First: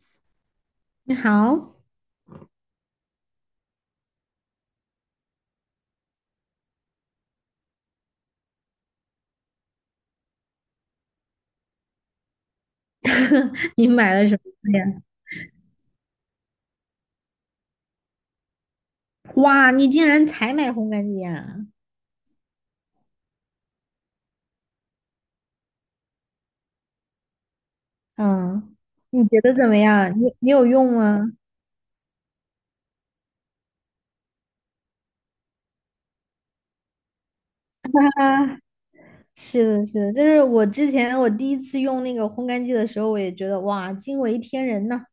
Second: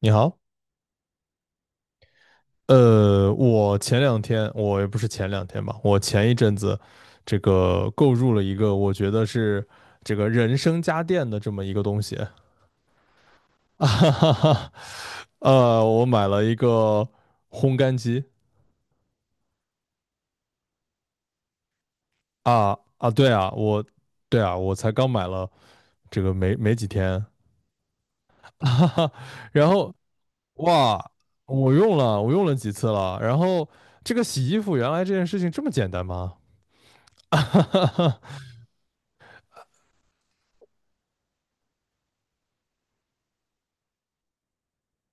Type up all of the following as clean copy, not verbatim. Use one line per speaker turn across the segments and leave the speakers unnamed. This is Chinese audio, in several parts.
你好，
你好，
我前两天，我也不是前两天吧，我前一阵子，这个购入了一个我觉得是这个人生家电的这么一个东西，啊
你
哈
买了
哈
什
哈，
么呀？
我买了一个烘干机。
哇，你竟然才买烘干机啊！
啊啊，对啊，我才刚买了这个没几天，
嗯，
哈哈，
你觉得
然
怎么
后
样？你有用
哇，
吗？
我用了几次了，然后这个洗衣服原来这件事情这么简单吗？
啊，是的，是的，就是我之前我第一次用那个烘干机的时候，我也觉得哇，惊为天人呐。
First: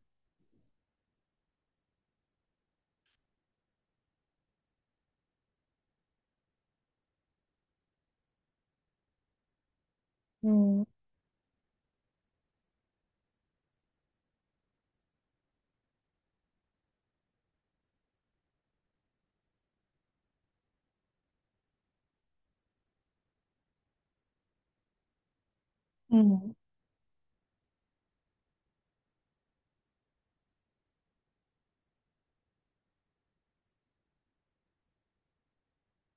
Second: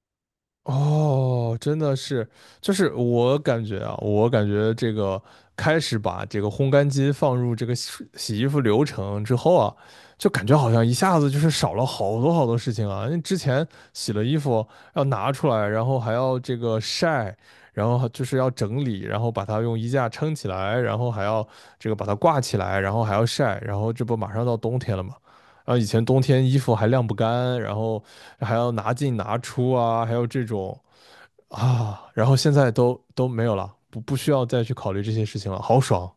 哦，真的是，就是我感觉啊，我感觉这个开始把这个烘干机放入这个洗衣服流程之后啊，就感觉好像
嗯
一下子就是少了好多好多事情啊。因为之前洗了衣服要拿出来，然后还要这个晒，然后还就是要整理，然后把它用衣架撑起来，然后还要这个把它挂起来，然后还要晒，然后这不马上到冬天了嘛。然后以前冬天
嗯，
衣服还晾不干，然后还要拿进拿出啊，还有这种啊，然后现在都没有了，不需要再去考虑这些事情了，好爽，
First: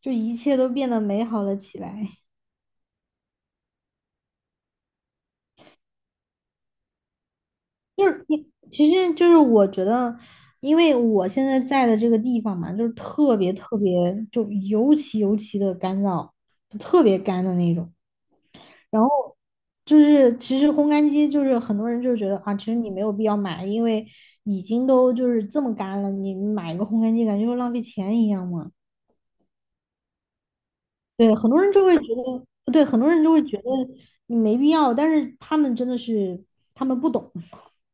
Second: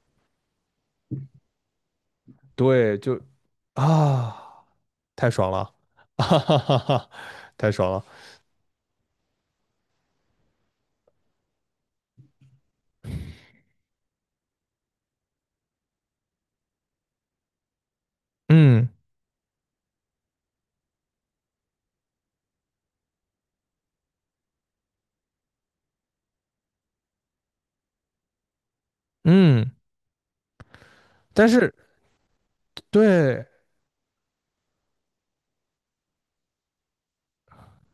就一切都变得美好了起来。
对，就啊，太爽了，哈哈哈哈，太爽了，
就是你，其实就是我觉得，因为我现在在的这个地方嘛，就是特别特别，就尤其的干燥，就特别干的那种。
嗯
然后就是其实烘干机就是很多人就觉得啊，其实你没有必要买，因为已经都就是这么干了，你买一个烘干机感觉就浪费钱一样嘛。
嗯，
对，
但
很多
是
人就会觉得，对，很多人就会
对
觉得你没必要，但是他们真的是他们不懂，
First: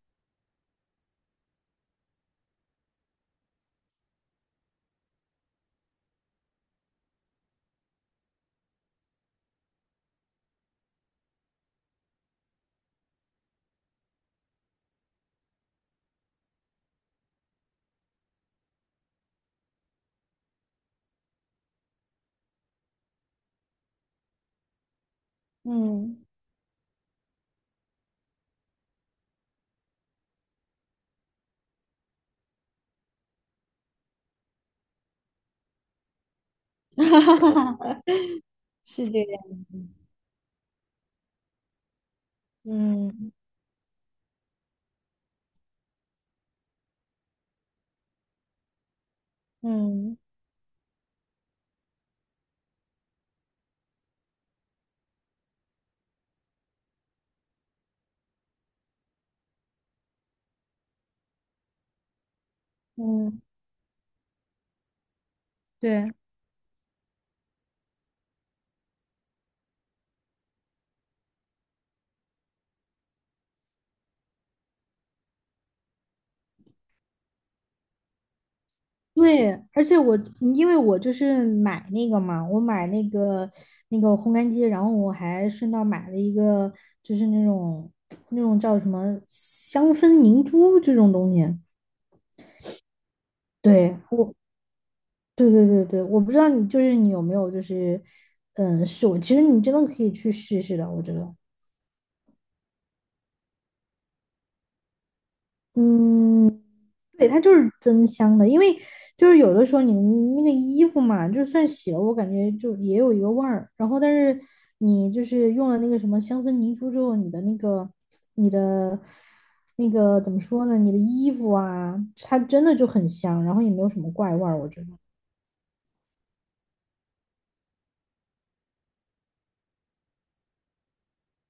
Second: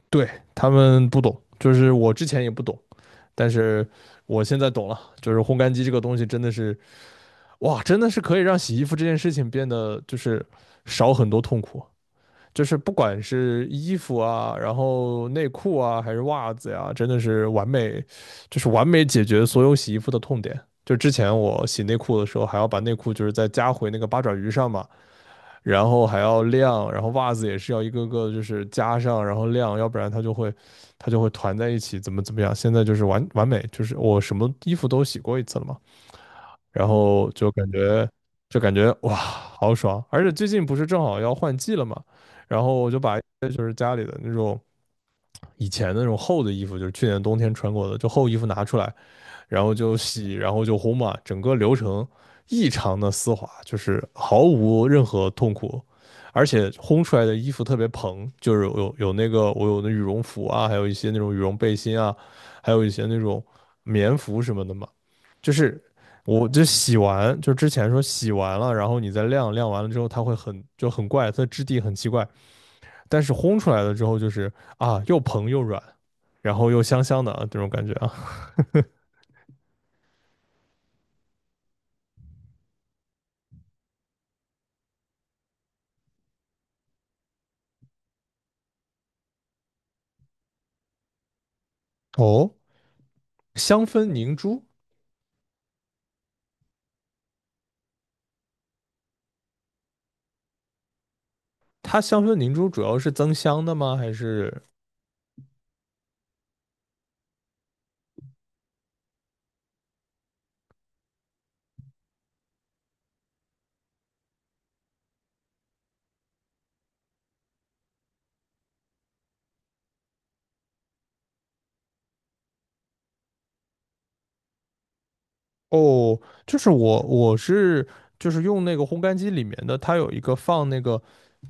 对，他们不懂，就是我之前也不懂，但是我现在懂了，就是烘干机这个东西真的是哇，真的是可以让洗衣服这件事情变得就是少很多痛苦。就是不管是衣服啊，然后内裤啊，还是袜子呀、啊真的是完美，就是完美解决所有洗衣服的痛点。就之前我洗内裤的时候，还要把内裤就是再加回那个八爪鱼上嘛，然后还
嗯，
要晾，然后袜子也是要一个个就是加上，然后晾，要不然它就会它就会团在一起，怎么样。现在就是完完美，就是我什么衣服都洗过一次了嘛。然后就感 觉就感觉
是
哇，
这个样
好
子，
爽！而且最近不是正好要换季了嘛，然后我就把
嗯
就是家里的那种以前的那种厚的衣服，就是去年冬天穿过的，就厚衣服拿出来，然后就
嗯
洗，然后就烘嘛，整个流程异常的丝滑，就是毫无任何痛苦，而且烘出来的衣服特别蓬，就是有那个我有的羽绒服啊，还有一些那种羽绒背心啊，还有一些那
嗯，
种棉服什么的嘛，就是
对。
我就洗完，就之前说洗完了，然后你再晾，晾完了之后它会很就很怪，它的质地很奇怪，但是烘出来了之后就是啊又蓬又软，然后又香香的啊这种感觉啊。
对，而且我嗯因为我就是买那个嘛，我买那个那个烘干机，然后我还顺道买了一个，就是那种那种叫什么香氛凝珠这种东西。
哦。香
对，
氛
我，
凝珠，
对对对对，我不知道你就是你有没有就是，嗯，试过，其实你真的可以去试试的，我觉得。
它香氛凝珠主要是增香的吗？还是
嗯，对，它就是增香的，因为就是有的时候你那个衣服嘛，就算洗了，我感觉就也有一个味儿。然后，但是你就是用了那个什么香氛凝珠之后，你的那个那个怎么说呢？你的衣服啊，它真的就很香，然后也没有什么怪味儿，我觉得。
哦，就是我是就是用那个烘干机里面的，它有一个放那个，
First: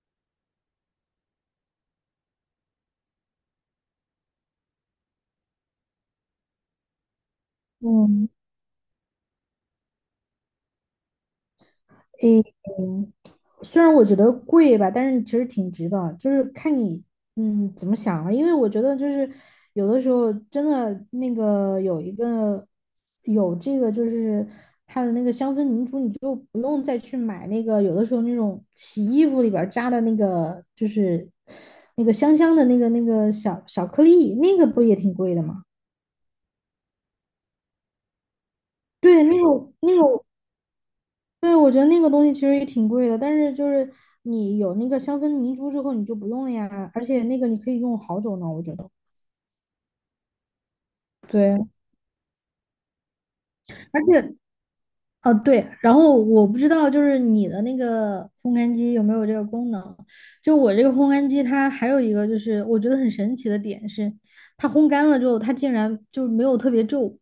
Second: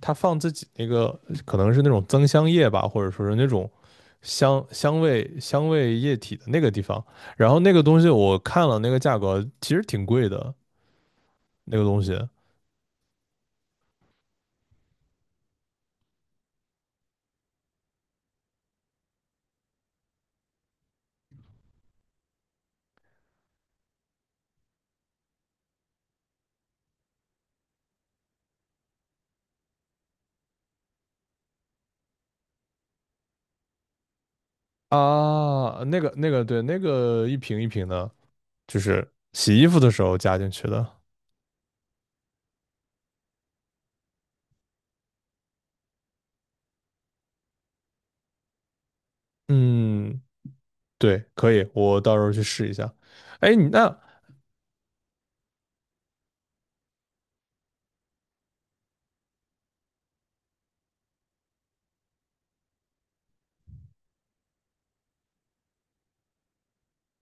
它放自己那个可能是那种增香液吧，或者说是那种香味液体的那个地方。然后那个东西
嗯
我看了那个价格，其实挺贵的，那个东西
嗯，虽然我觉得贵吧，但是其实挺值的，就是看你嗯怎么想了。因为我觉得就是有的时候真的那个有一个有这个就是它的那个香氛凝珠，你就不用再去买那个有的时候那种洗衣服里边儿加的那个就是那个香香的那个那个小小颗粒，那个不也挺贵的吗？
啊，那个那个对，那个一瓶一瓶的，就是
对，那
洗衣
种
服的
那
时候
种。
加进去的。
对，我觉得那个东西其实也挺贵的，但是就是你有那个香氛凝珠之后，你就不用了呀。而且那个你可以用好久呢，我觉得。
嗯，对，可
对，
以，我到时候去试一下。哎，你那
而且对，然后我不知道就是你的那个烘干机有没有这个功能。就我这个烘干机，它还有一个就是我觉得很神奇的点是，它烘干了之后，它竟然就没有特别皱，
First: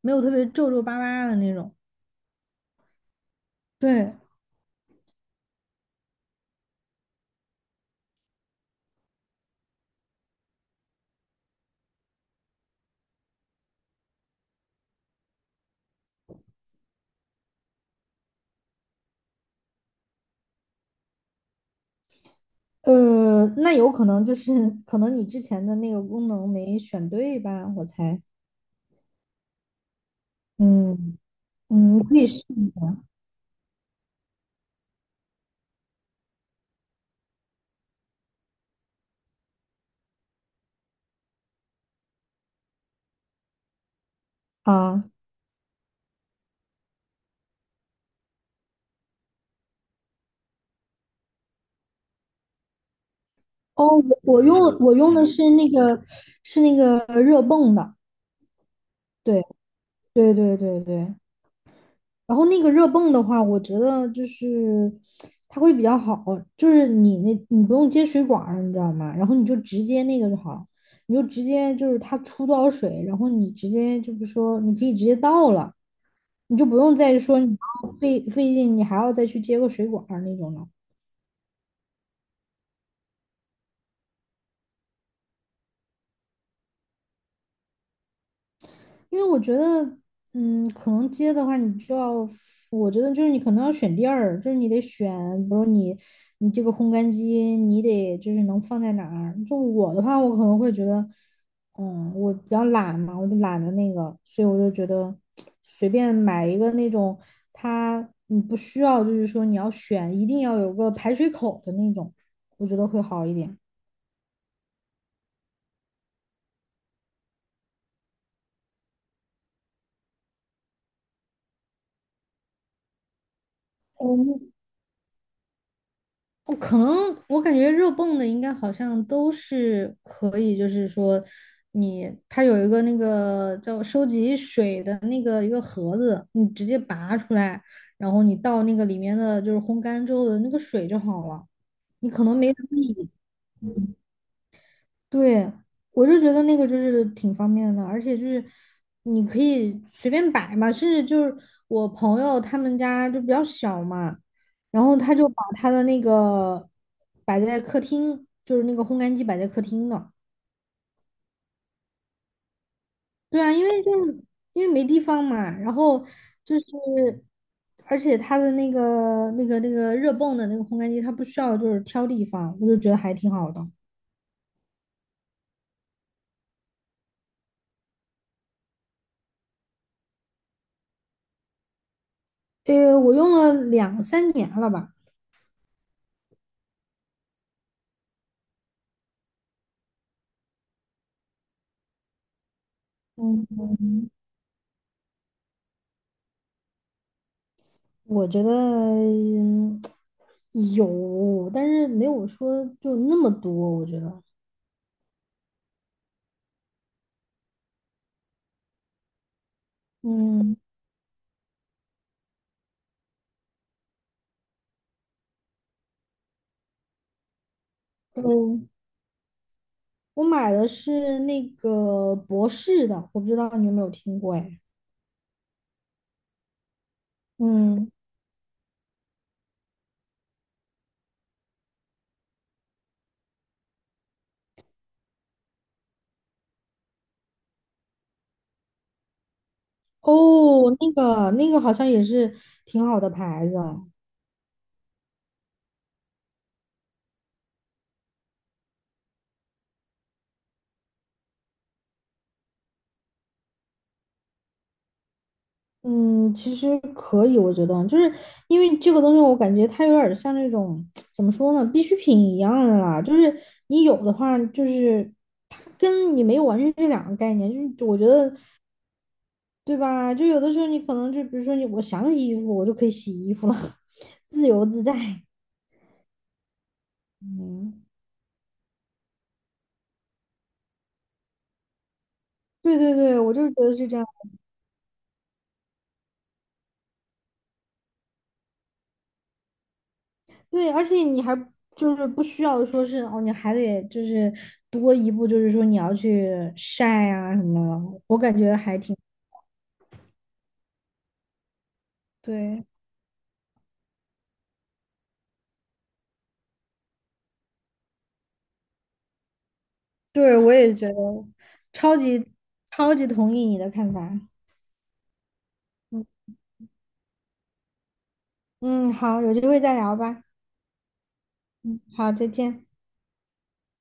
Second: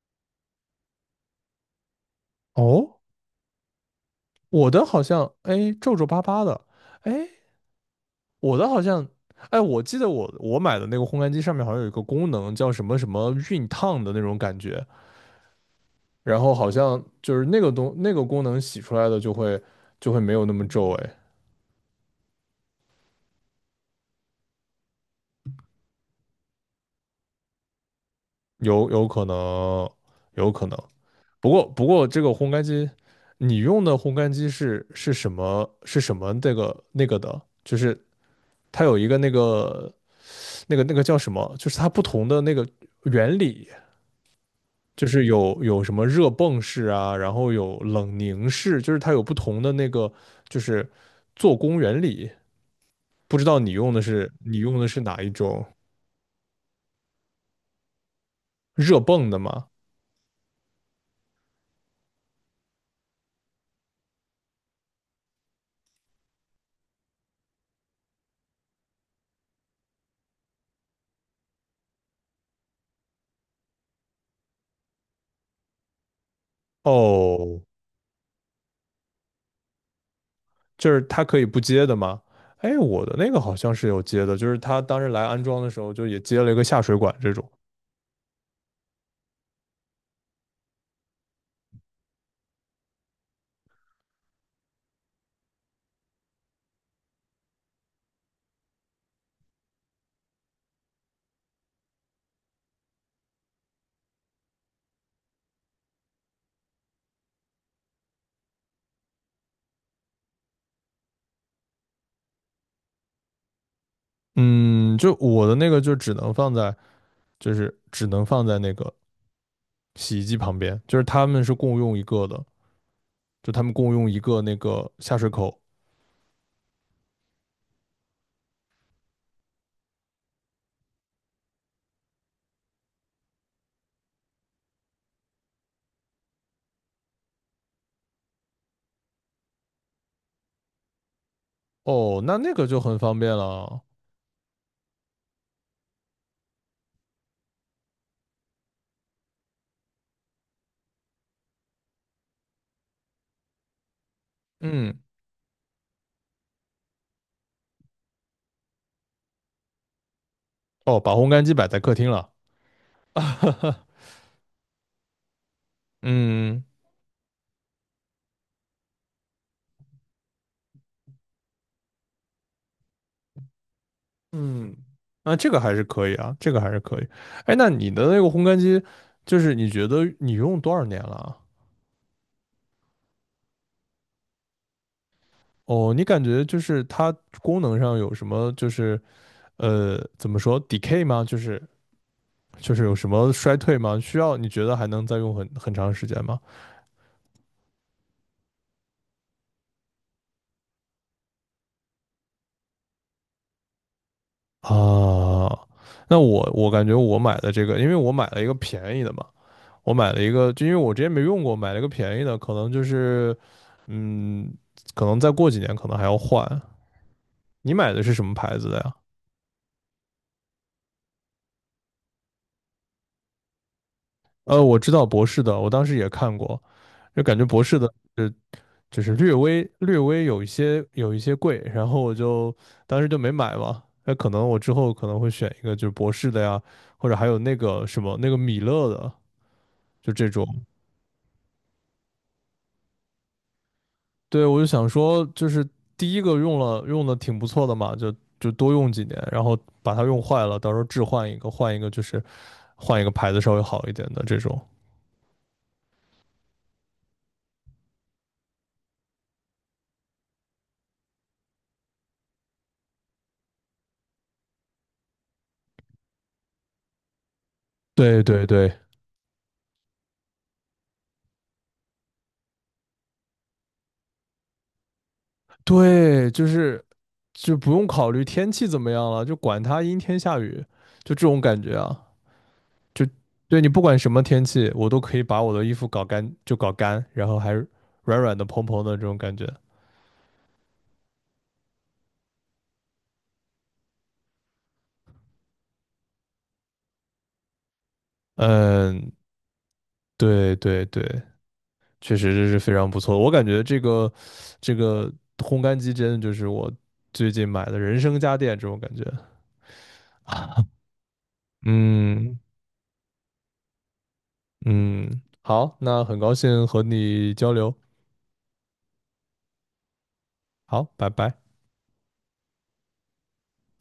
没有特别皱皱巴巴的那种。
哦，
对，
我的好像哎皱皱巴巴的，哎，我的好像哎，我记得我买的那个烘干机上面好像有一个功能叫什么什么熨烫的那种感觉，然后好像就是那个东那个功能洗出来的就会没有那么皱，哎，
那有可能就是可能你之前的那个功能没选对吧，我猜。
有有可能，有可能。
嗯
不过不
嗯，你
过
可
这
以
个
试
烘干
一
机，
下
你用的烘干机是是什么是什么这个那个的，就是它有一个那个。那个那个叫什么？就是它不同的那个原理，
啊。
就是有什么热泵式啊，然后有冷凝式，就是它有不同的那个就是做工原理。不知道你用
哦，
的
我
是
我
你
用
用的
我
是
用
哪
的
一
是
种
那个是那个热泵的，
热泵的
对
吗？
对对对对。然后那个热泵的话，我觉得就是它会比较好，就是你那你不用接水管儿你知道吗？然后你就直接那个就好了，你就直接就是它出多少水，然后你直接就是说你可以直接倒了，你就不用再说你
哦，
要费劲，你还要再去接个水管儿那种了。
就是它可以不接的吗？哎，我的那个好像是有接的，就是他当时来安装的时候就也接了一个下水管这种。
因为我觉得，嗯，可能接的话，你就要，我觉得就是你可能要选地儿，就是你得选，比如你你这个烘干机，你得就是能放在哪儿。就我的话，我可能会觉得，嗯，我比较懒嘛，我就懒得那个，所以我就觉得随便买一个那种，它你不需要，就是说你要选，一定要有个排水口的那种，我觉得会好一点。
嗯，就我的那个就只能放在，就是只能放在那个洗衣机旁边，就是他们是共用一个的。就他们共用
哦
一个那个下水口。
我可能我感觉热泵的应该好像都是可以，就是说你它有一个那个叫收集水的那个一个盒子，你直接拔出来，然后你倒那个里面的就是烘干之后的那个水就好了。你
哦，
可
那
能
那
没注
个就很
意，
方便了。
嗯对，我就觉得那个就是挺方便的，而且就是你可以随便摆嘛，甚至就是我朋友他们家就比较小嘛，然后
嗯，
他就把他的那个摆在客厅，就是那个烘干机摆在客厅的。
哦，把烘干机摆在客厅了。
对啊，因为 就是因为没地方嘛，然后就
嗯
是，而且它的那个那个那个热泵的那个烘干机，它不需要就是挑地方，我就觉得还挺好的。
嗯，那这个还是可以啊，这个还是可以。哎，那你的那个烘干机，就是你觉得你用多少年了啊？
我用了2~3年了吧。
哦，你感觉就是它功能上有什么，就是怎么说 decay 吗？就是就是有什么衰退吗？
嗯。
需要你觉得还能再用很很长时间吗？
我觉得嗯有，但是没有说就那么多。我觉得，
啊，那我感觉我买的这个，因为我买了一个便宜的嘛，我买了一个，
嗯
就因为我之前没用过，买了一个便宜的，可能就是，嗯，可能再过几年可能还要换。你买的是什么牌子
嗯，
的呀？
我买的是那个博士的，我不知道你有没有听过哎。
我知道博士的，我当时也看过，就感觉博士
嗯，
的，就是略微有一些贵，然后我就当时就没买嘛。那可能我之后可能会选一个就是博士的呀，或者还有那个什么那个米勒的，就这种。
哦，那个那个好像也是挺好的牌子。
对，我就想说，就是第一个用的挺不错的嘛，就多用几年，然后把它用坏了，到时候置换一个，换一个就是换一个牌子稍微好一点的这种。
嗯，其实可以，我觉得，就是因为这个东西，我感觉它有点像那种怎么说呢，必需品一样的啦。就是你有的话，就是它跟你没有完全是两个概念。就是我觉
对
得，
对对
对吧？就有的时候你可能就比如说你，我想洗衣服，我就可以洗衣服了，自由自在。
对，就是就不
嗯，
用考虑天气怎么样了，就管它阴天下雨，就这种感觉啊，
对对
就
对，我就是
对
觉
你
得
不
是这
管
样。
什么天气，我都可以把我的衣服搞干，就搞干，然后还软软的、蓬蓬的这种感觉。
对，而且你还就是不需要说是哦，你还得就是多一步，就是说你要去晒啊什么的，我感觉还挺。
嗯，对对对，确实这是
对，
非常不错的我感觉这个这个烘干机真的就是我最近买的人生家电这种感觉。
对，我也觉得超级
嗯
超级同意你的看法。
嗯，好，那
嗯
很高兴和你交流，
嗯，好，有机会再聊吧。
好，拜拜。
嗯，好，再见。